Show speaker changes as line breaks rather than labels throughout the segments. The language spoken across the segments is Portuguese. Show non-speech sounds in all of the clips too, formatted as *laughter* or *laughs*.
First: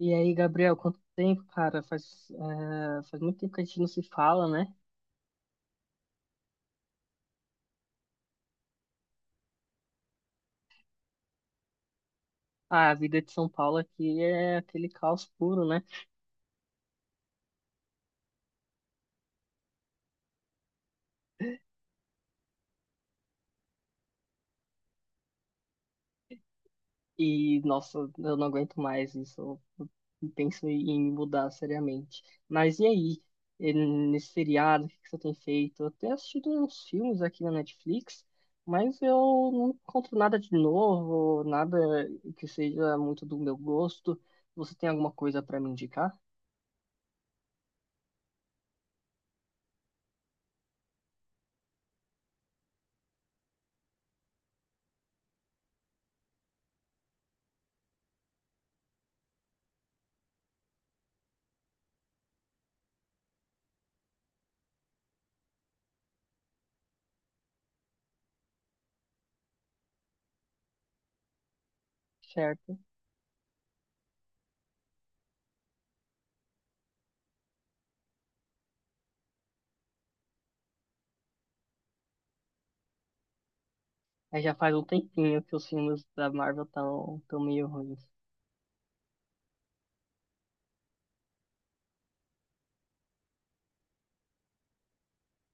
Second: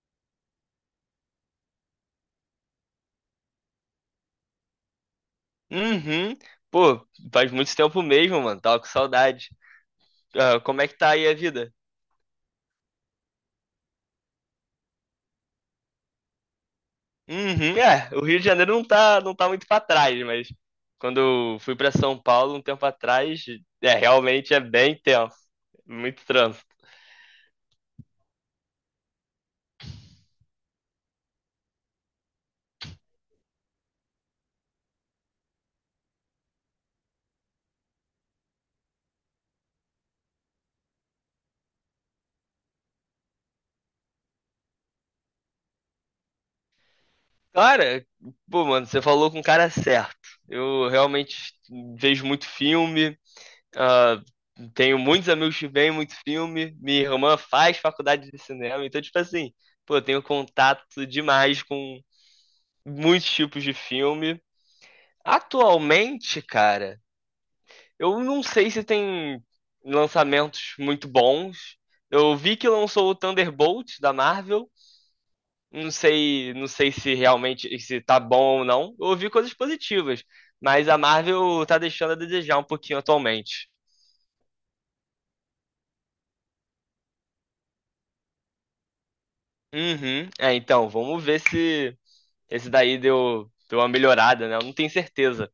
E aí, Gabriel, quanto tempo, cara? Faz, faz muito tempo que a gente não se fala, né?
Uhum. Pô, faz muito tempo mesmo, mano. Tava com saudade. Ah, como é que tá aí a vida?
Ah, a vida de São Paulo aqui é aquele caos puro, né?
Uhum. É, o Rio de Janeiro não tá muito pra trás, mas quando eu fui pra São Paulo um tempo atrás, é, realmente é bem tenso. Muito trânsito.
E nossa, eu não aguento mais isso. Eu penso em me mudar seriamente. Mas e aí? E nesse feriado, o que que você tem feito? Eu tenho assistido uns filmes aqui na Netflix, mas eu não encontro nada de novo, nada que seja muito do meu gosto. Você tem alguma coisa para me indicar?
Cara, pô, mano, você falou com o cara certo. Eu realmente vejo muito filme, ah, tenho muitos amigos que veem muito filme. Minha irmã faz faculdade de cinema, então, tipo assim, pô, eu tenho contato demais com muitos tipos de filme. Atualmente, cara, eu não sei se tem lançamentos muito bons. Eu vi que
Certo.
lançou o Thunderbolt da Marvel. Não sei se realmente se tá bom ou não. Eu ouvi coisas positivas, mas a Marvel tá deixando a desejar um pouquinho atualmente.
É, já faz um tempinho que os filmes da Marvel estão tão meio ruins.
Uhum. É, então, vamos ver se esse daí deu uma melhorada, né? Eu não tenho certeza.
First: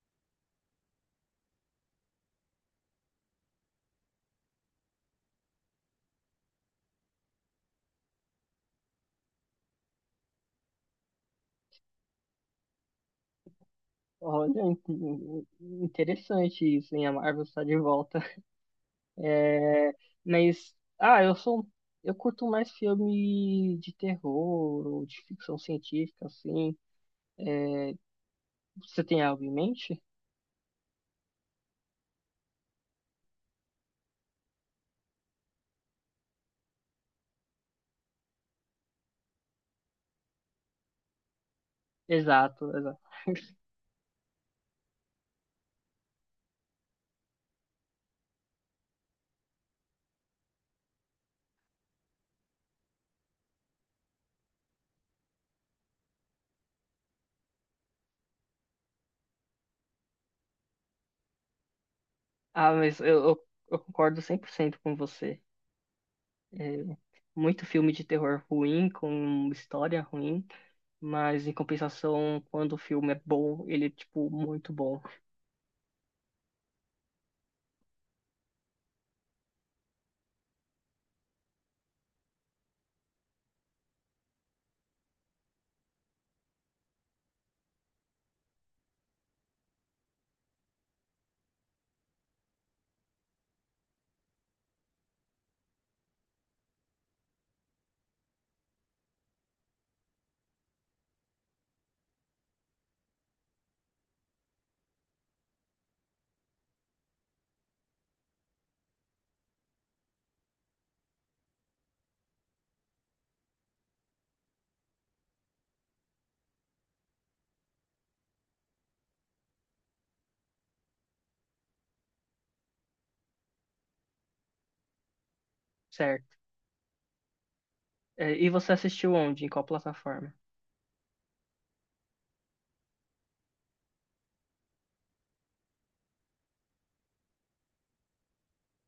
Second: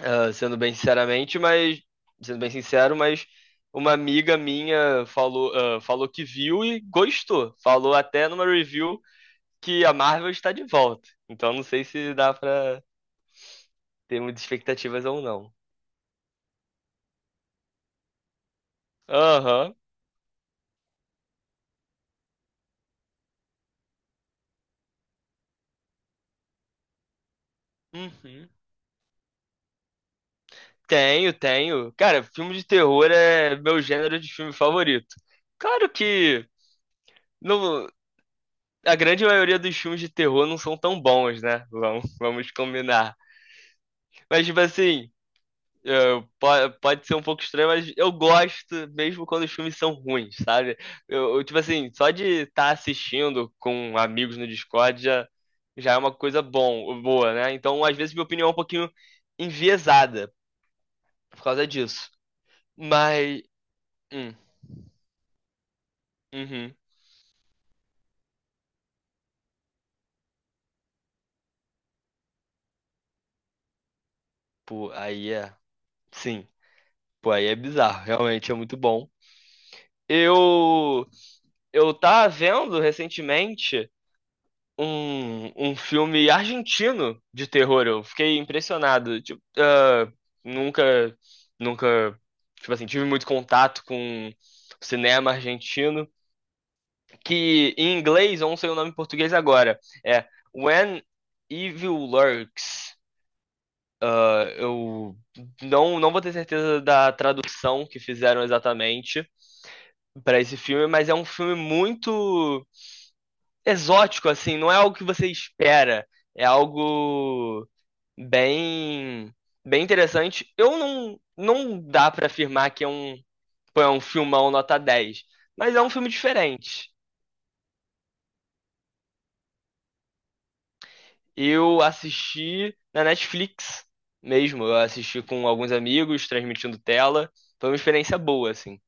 ah, sendo bem sinceramente, mas Sendo bem sincero, mas uma amiga minha falou, falou que viu e gostou. Falou até numa review que a Marvel está de volta. Então não sei se dá pra ter muitas
Olha,
expectativas ou
in-
não.
interessante isso, hein? A Marvel está de volta.
Aham.
É, mas, eu curto mais filme de terror ou de ficção científica, assim. É,
Uhum.
você tem algo em mente?
Tenho, tenho. Cara, filme de terror é meu gênero de filme favorito. Claro que no, a grande maioria dos filmes de terror não são tão bons, né? Vamos
Exato, exato.
combinar.
*laughs*
Mas, tipo assim, É, po- pode ser um pouco estranho, mas eu gosto mesmo quando os filmes são ruins, sabe? Tipo assim, só de estar assistindo com amigos no Discord já, já é uma boa, né? Então, às vezes, minha opinião é um pouquinho enviesada por causa disso.
Ah, mas
Mas,
eu concordo
hum,
100% com você.
uhum,
É, muito filme de terror ruim, com história ruim. Mas em compensação, quando o filme é bom, ele é tipo muito
pô,
bom,
sim, pô, aí é bizarro, realmente é muito bom. Eu, eu tava vendo recentemente um filme argentino de terror. Eu fiquei impressionado. Tipo, ah, nunca, nunca, tipo assim, tive muito contato com cinema argentino. Que em inglês, eu não sei o nome em português agora, é When Evil Lurks. Ah, eu não, não vou ter certeza da tradução que fizeram exatamente para esse filme, mas é um filme muito exótico, assim, não é algo que você espera. É algo bem bem interessante. Eu não dá pra afirmar que é um é um filmão nota dez, mas é um filme
certo?
diferente.
É, e você assistiu onde? Em qual plataforma?
Eu assisti na Netflix mesmo, eu assisti com alguns amigos, transmitindo tela. Foi uma experiência boa, assim.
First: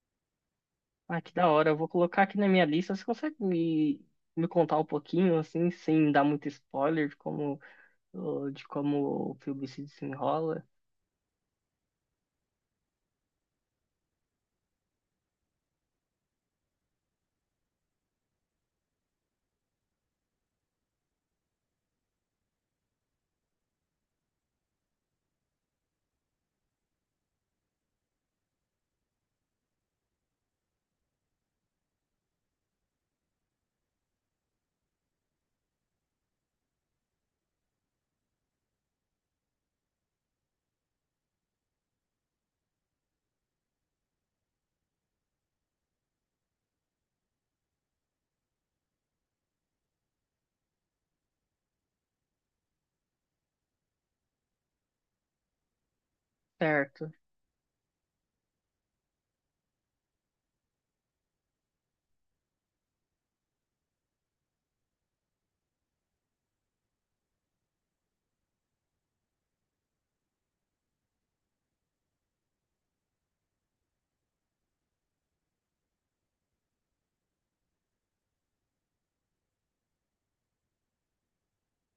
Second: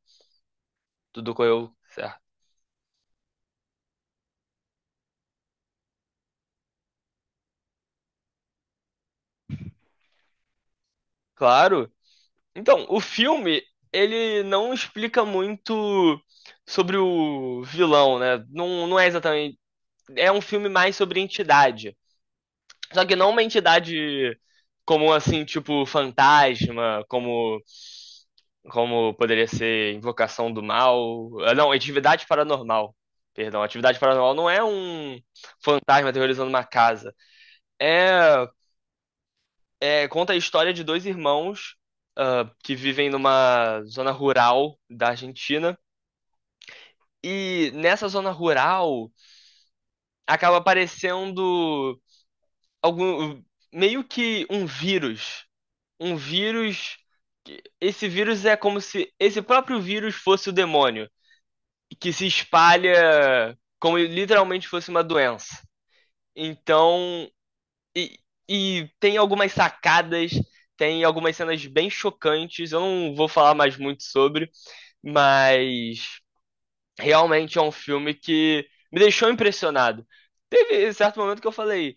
Ah, que
Tudo
da hora.
correu
Eu vou
certo.
colocar aqui na minha lista. Você consegue me contar um pouquinho, assim, sem dar muito spoiler de de como o filme se desenrola?
Claro. Então, o filme, ele não explica muito sobre o vilão, né? Não, não é exatamente. É um filme mais sobre entidade. Só que não uma entidade como assim, tipo fantasma, como poderia ser invocação do mal. Não, atividade paranormal. Perdão, atividade paranormal não é um fantasma aterrorizando uma casa. É, é- conta a história de dois irmãos que vivem numa zona rural da Argentina. E nessa zona rural acaba aparecendo algum meio que um vírus.
Certo.
Que- esse vírus é como se esse próprio vírus fosse o demônio, que se espalha como literalmente fosse uma doença. Então, e, e tem algumas sacadas, tem algumas cenas bem chocantes. Eu não vou falar mais muito sobre, mas realmente é um filme que me deixou impressionado. Teve certo momento que eu falei.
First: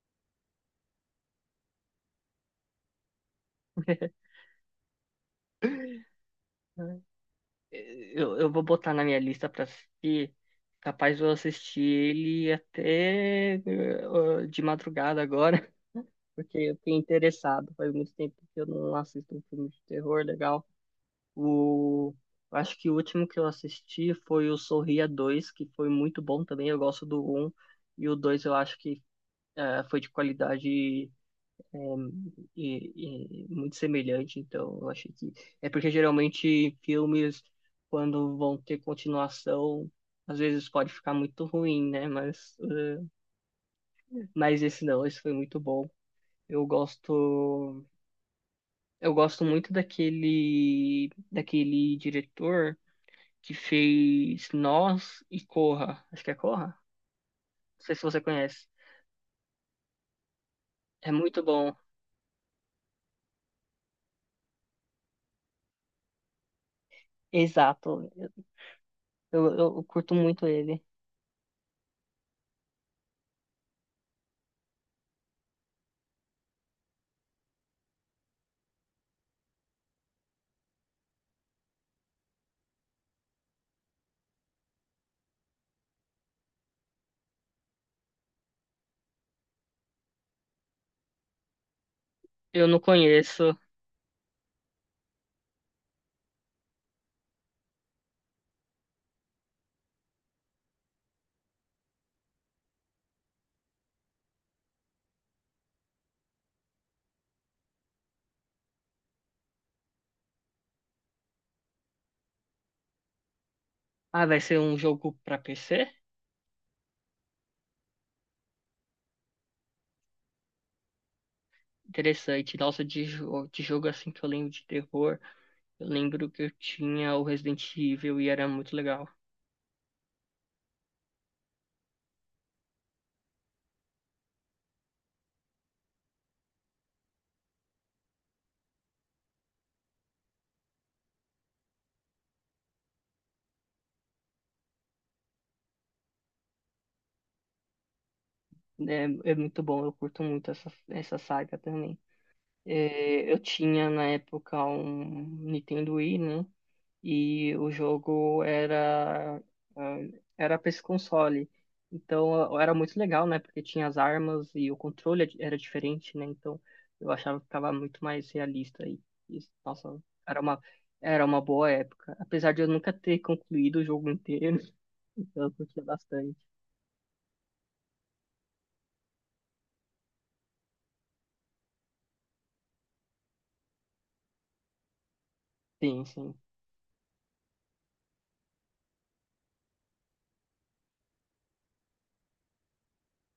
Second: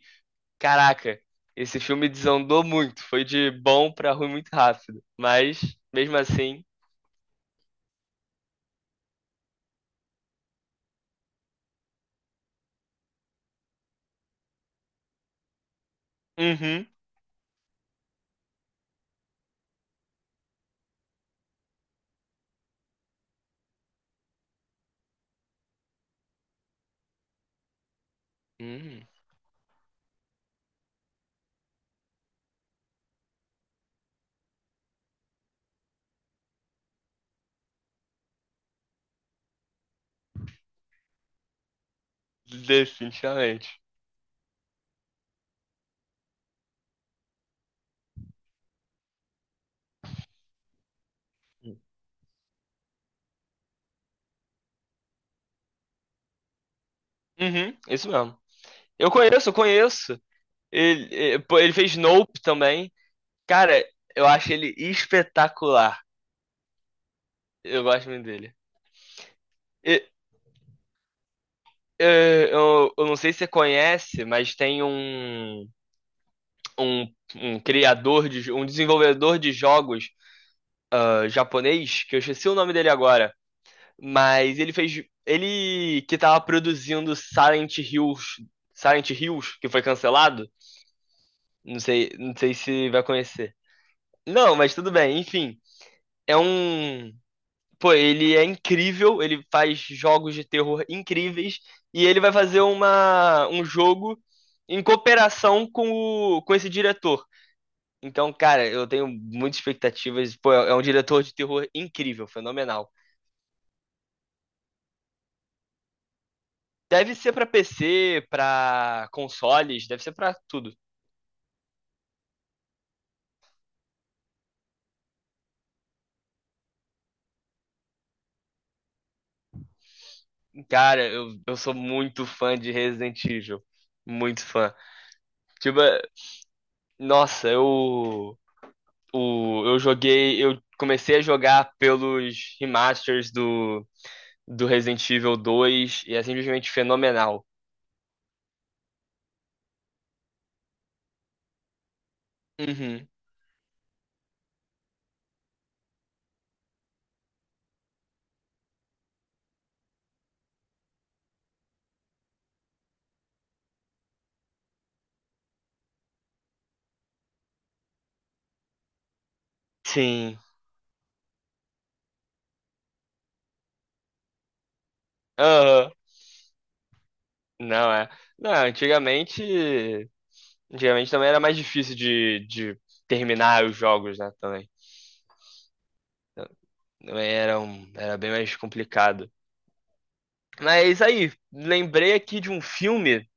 Caraca, esse filme desandou muito. Foi de bom pra
*laughs*
ruim muito rápido. Mas, mesmo assim,
Eu vou botar na minha lista pra assistir. Capaz de eu assistir ele até de madrugada agora, porque eu
uhum,
fiquei interessado. Faz muito tempo que eu não assisto um filme de terror legal. O... Acho que o último que eu assisti foi o Sorria Dois, que foi muito bom também. Eu gosto do Um, e o Dois eu acho que
hum,
foi de qualidade, é, e muito semelhante. Então eu achei que... É porque geralmente filmes, quando vão ter continuação, às vezes pode ficar muito ruim, né? Mas,
definitivamente.
mas esse não, esse foi muito bom. Eu gosto Eu gosto muito daquele diretor que fez Nós e Corra. Acho que é Corra?
Uhum,
Não sei se
isso
você
mesmo.
conhece.
Eu conheço.
É
Ele,
muito
pô, ele
bom.
fez Nope também. Cara, eu acho ele espetacular. Eu
Exato.
gosto muito dele.
Eu
E,
curto muito ele.
eu não sei se você conhece, mas tem um, um criador de, um desenvolvedor de jogos japonês, que eu esqueci o nome dele agora. Mas ele fez. Ele que tava produzindo Silent Hills. Silent Hills, que foi cancelado. Não sei
Eu não
se vai conhecer.
conheço.
Não, mas tudo bem, enfim. É um. Pô, ele é incrível, ele faz jogos de terror incríveis. E ele vai fazer um jogo em cooperação com, com esse diretor. Então, cara, eu tenho muitas expectativas. Pô, é um diretor de terror incrível, fenomenal.
Ah, vai ser um jogo pra PC?
Deve ser pra PC, pra consoles, deve ser pra tudo.
Interessante. Nossa, de jogo assim que eu lembro de terror. Eu lembro que eu tinha o Resident Evil e era muito legal.
Cara, eu sou muito fã de Resident Evil. Muito fã. Tipo, nossa, eu, eu joguei. Eu comecei a jogar pelos remasters do Resident Evil 2 e é simplesmente fenomenal.
É, é muito bom. Eu curto muito essa saga também.
Uhum.
É, eu tinha na época um Nintendo Wii, né? E o jogo era ah, era para esse console. Então era muito legal, né? Porque tinha as armas e o controle é, era diferente, né? Então eu achava que ficava muito mais realista e nossa,
Sim.
era uma era uma boa época, apesar de eu nunca ter concluído o jogo inteiro. *laughs* Então eu curti
Aham.
bastante.
Não é. Não, antigamente. Antigamente também era mais difícil de terminar os jogos, né? Também.
Sim, sim.
Também era, era bem mais complicado. Mas aí, lembrei aqui de um filme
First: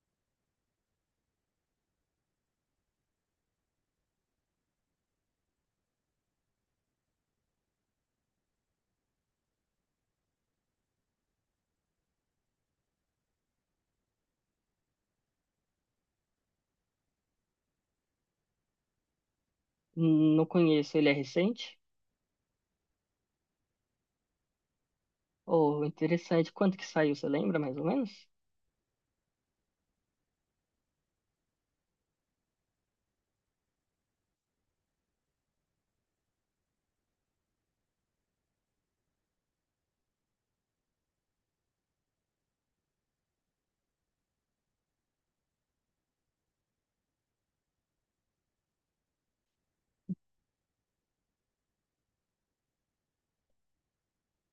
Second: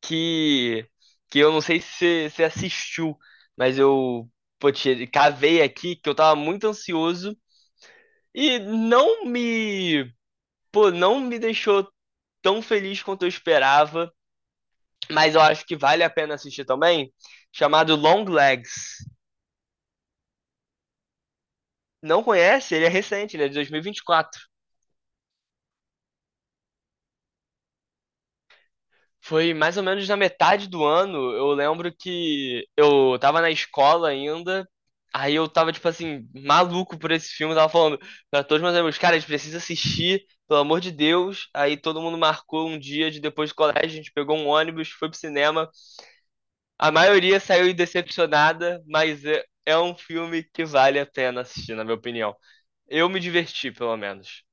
que, que eu não sei se você assistiu, mas eu pô, te- cavei aqui que eu tava muito ansioso e pô, não me deixou tão feliz quanto eu esperava, mas eu acho que vale a pena assistir também, chamado Long Legs.
Não conheço, ele é recente?
Não conhece? Ele é recente, ele é de 2024.
Oh, interessante. Quando que saiu, você lembra mais ou menos?
Foi mais ou menos na metade do ano. Eu lembro que eu tava na escola ainda. Aí eu tava, tipo assim, maluco por esse filme. Tava falando pra todos meus amigos, cara, a gente precisa assistir, pelo amor de Deus. Aí todo mundo marcou um dia de depois do colégio. A gente pegou um ônibus, foi pro cinema. A maioria saiu decepcionada, mas é, é um filme que vale a pena assistir, na minha opinião. Eu me diverti, pelo menos.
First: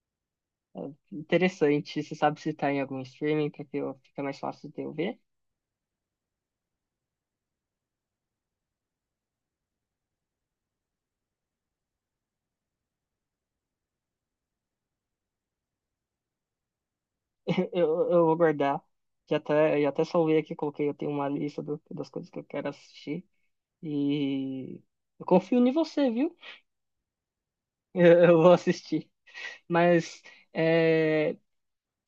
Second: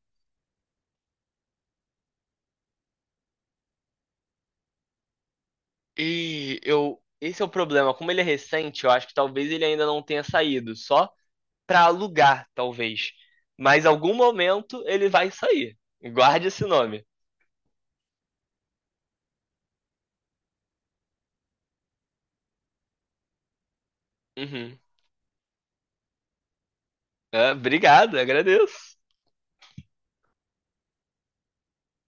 Interessante. Você sabe se tá em algum streaming para que eu, fica mais fácil de eu ver?
E eu. Esse é o problema. Como ele é recente, eu acho que talvez ele ainda não tenha saído. Só para alugar, talvez. Mas em algum momento ele vai sair. Guarde esse nome.
*laughs* Eu vou guardar. Já até salvei aqui, coloquei, eu tenho uma lista do- das coisas que eu quero assistir.
Uhum.
E eu confio em você, viu? *laughs*
É, obrigado,
Eu vou
agradeço.
assistir. Mas é,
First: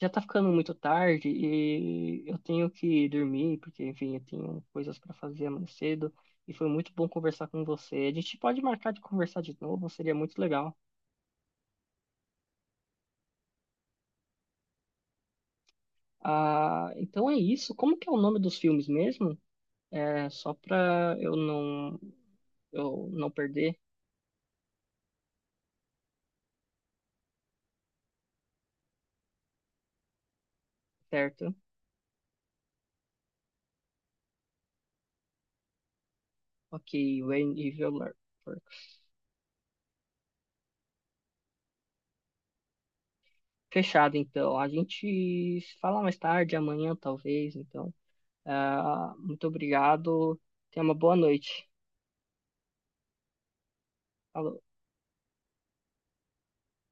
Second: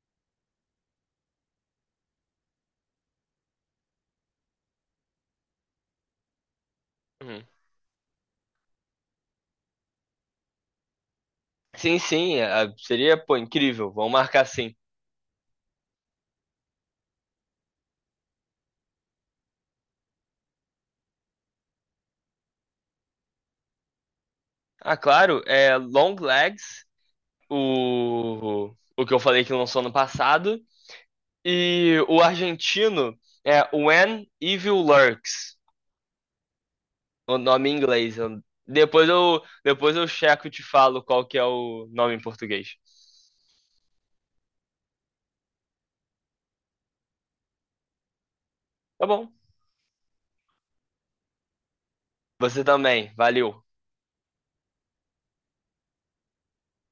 já tá ficando muito tarde e eu tenho que dormir, porque, enfim, eu tenho coisas para fazer amanhã cedo. E foi muito bom
Uhum.
conversar com você. A gente pode marcar de conversar de novo, seria muito legal.
Sim, sim, é, é, seria, pô, incrível. Vamos marcar sim.
Ah, então é isso. Como que é o nome dos filmes mesmo? É só para eu não perder,
Ah, claro, é Long Legs, o que eu falei que lançou ano passado,
certo?
e o argentino é When Evil Lurks,
Ok,
o
When
nome em
Evil Lurks.
inglês. Eu- depois eu checo e te falo qual que é o nome em português.
Fechado, então. A gente se fala mais tarde, amanhã talvez. Então,
Tá
ah,
bom.
muito obrigado. Tenha uma boa noite.
Você também, valeu.
Falou.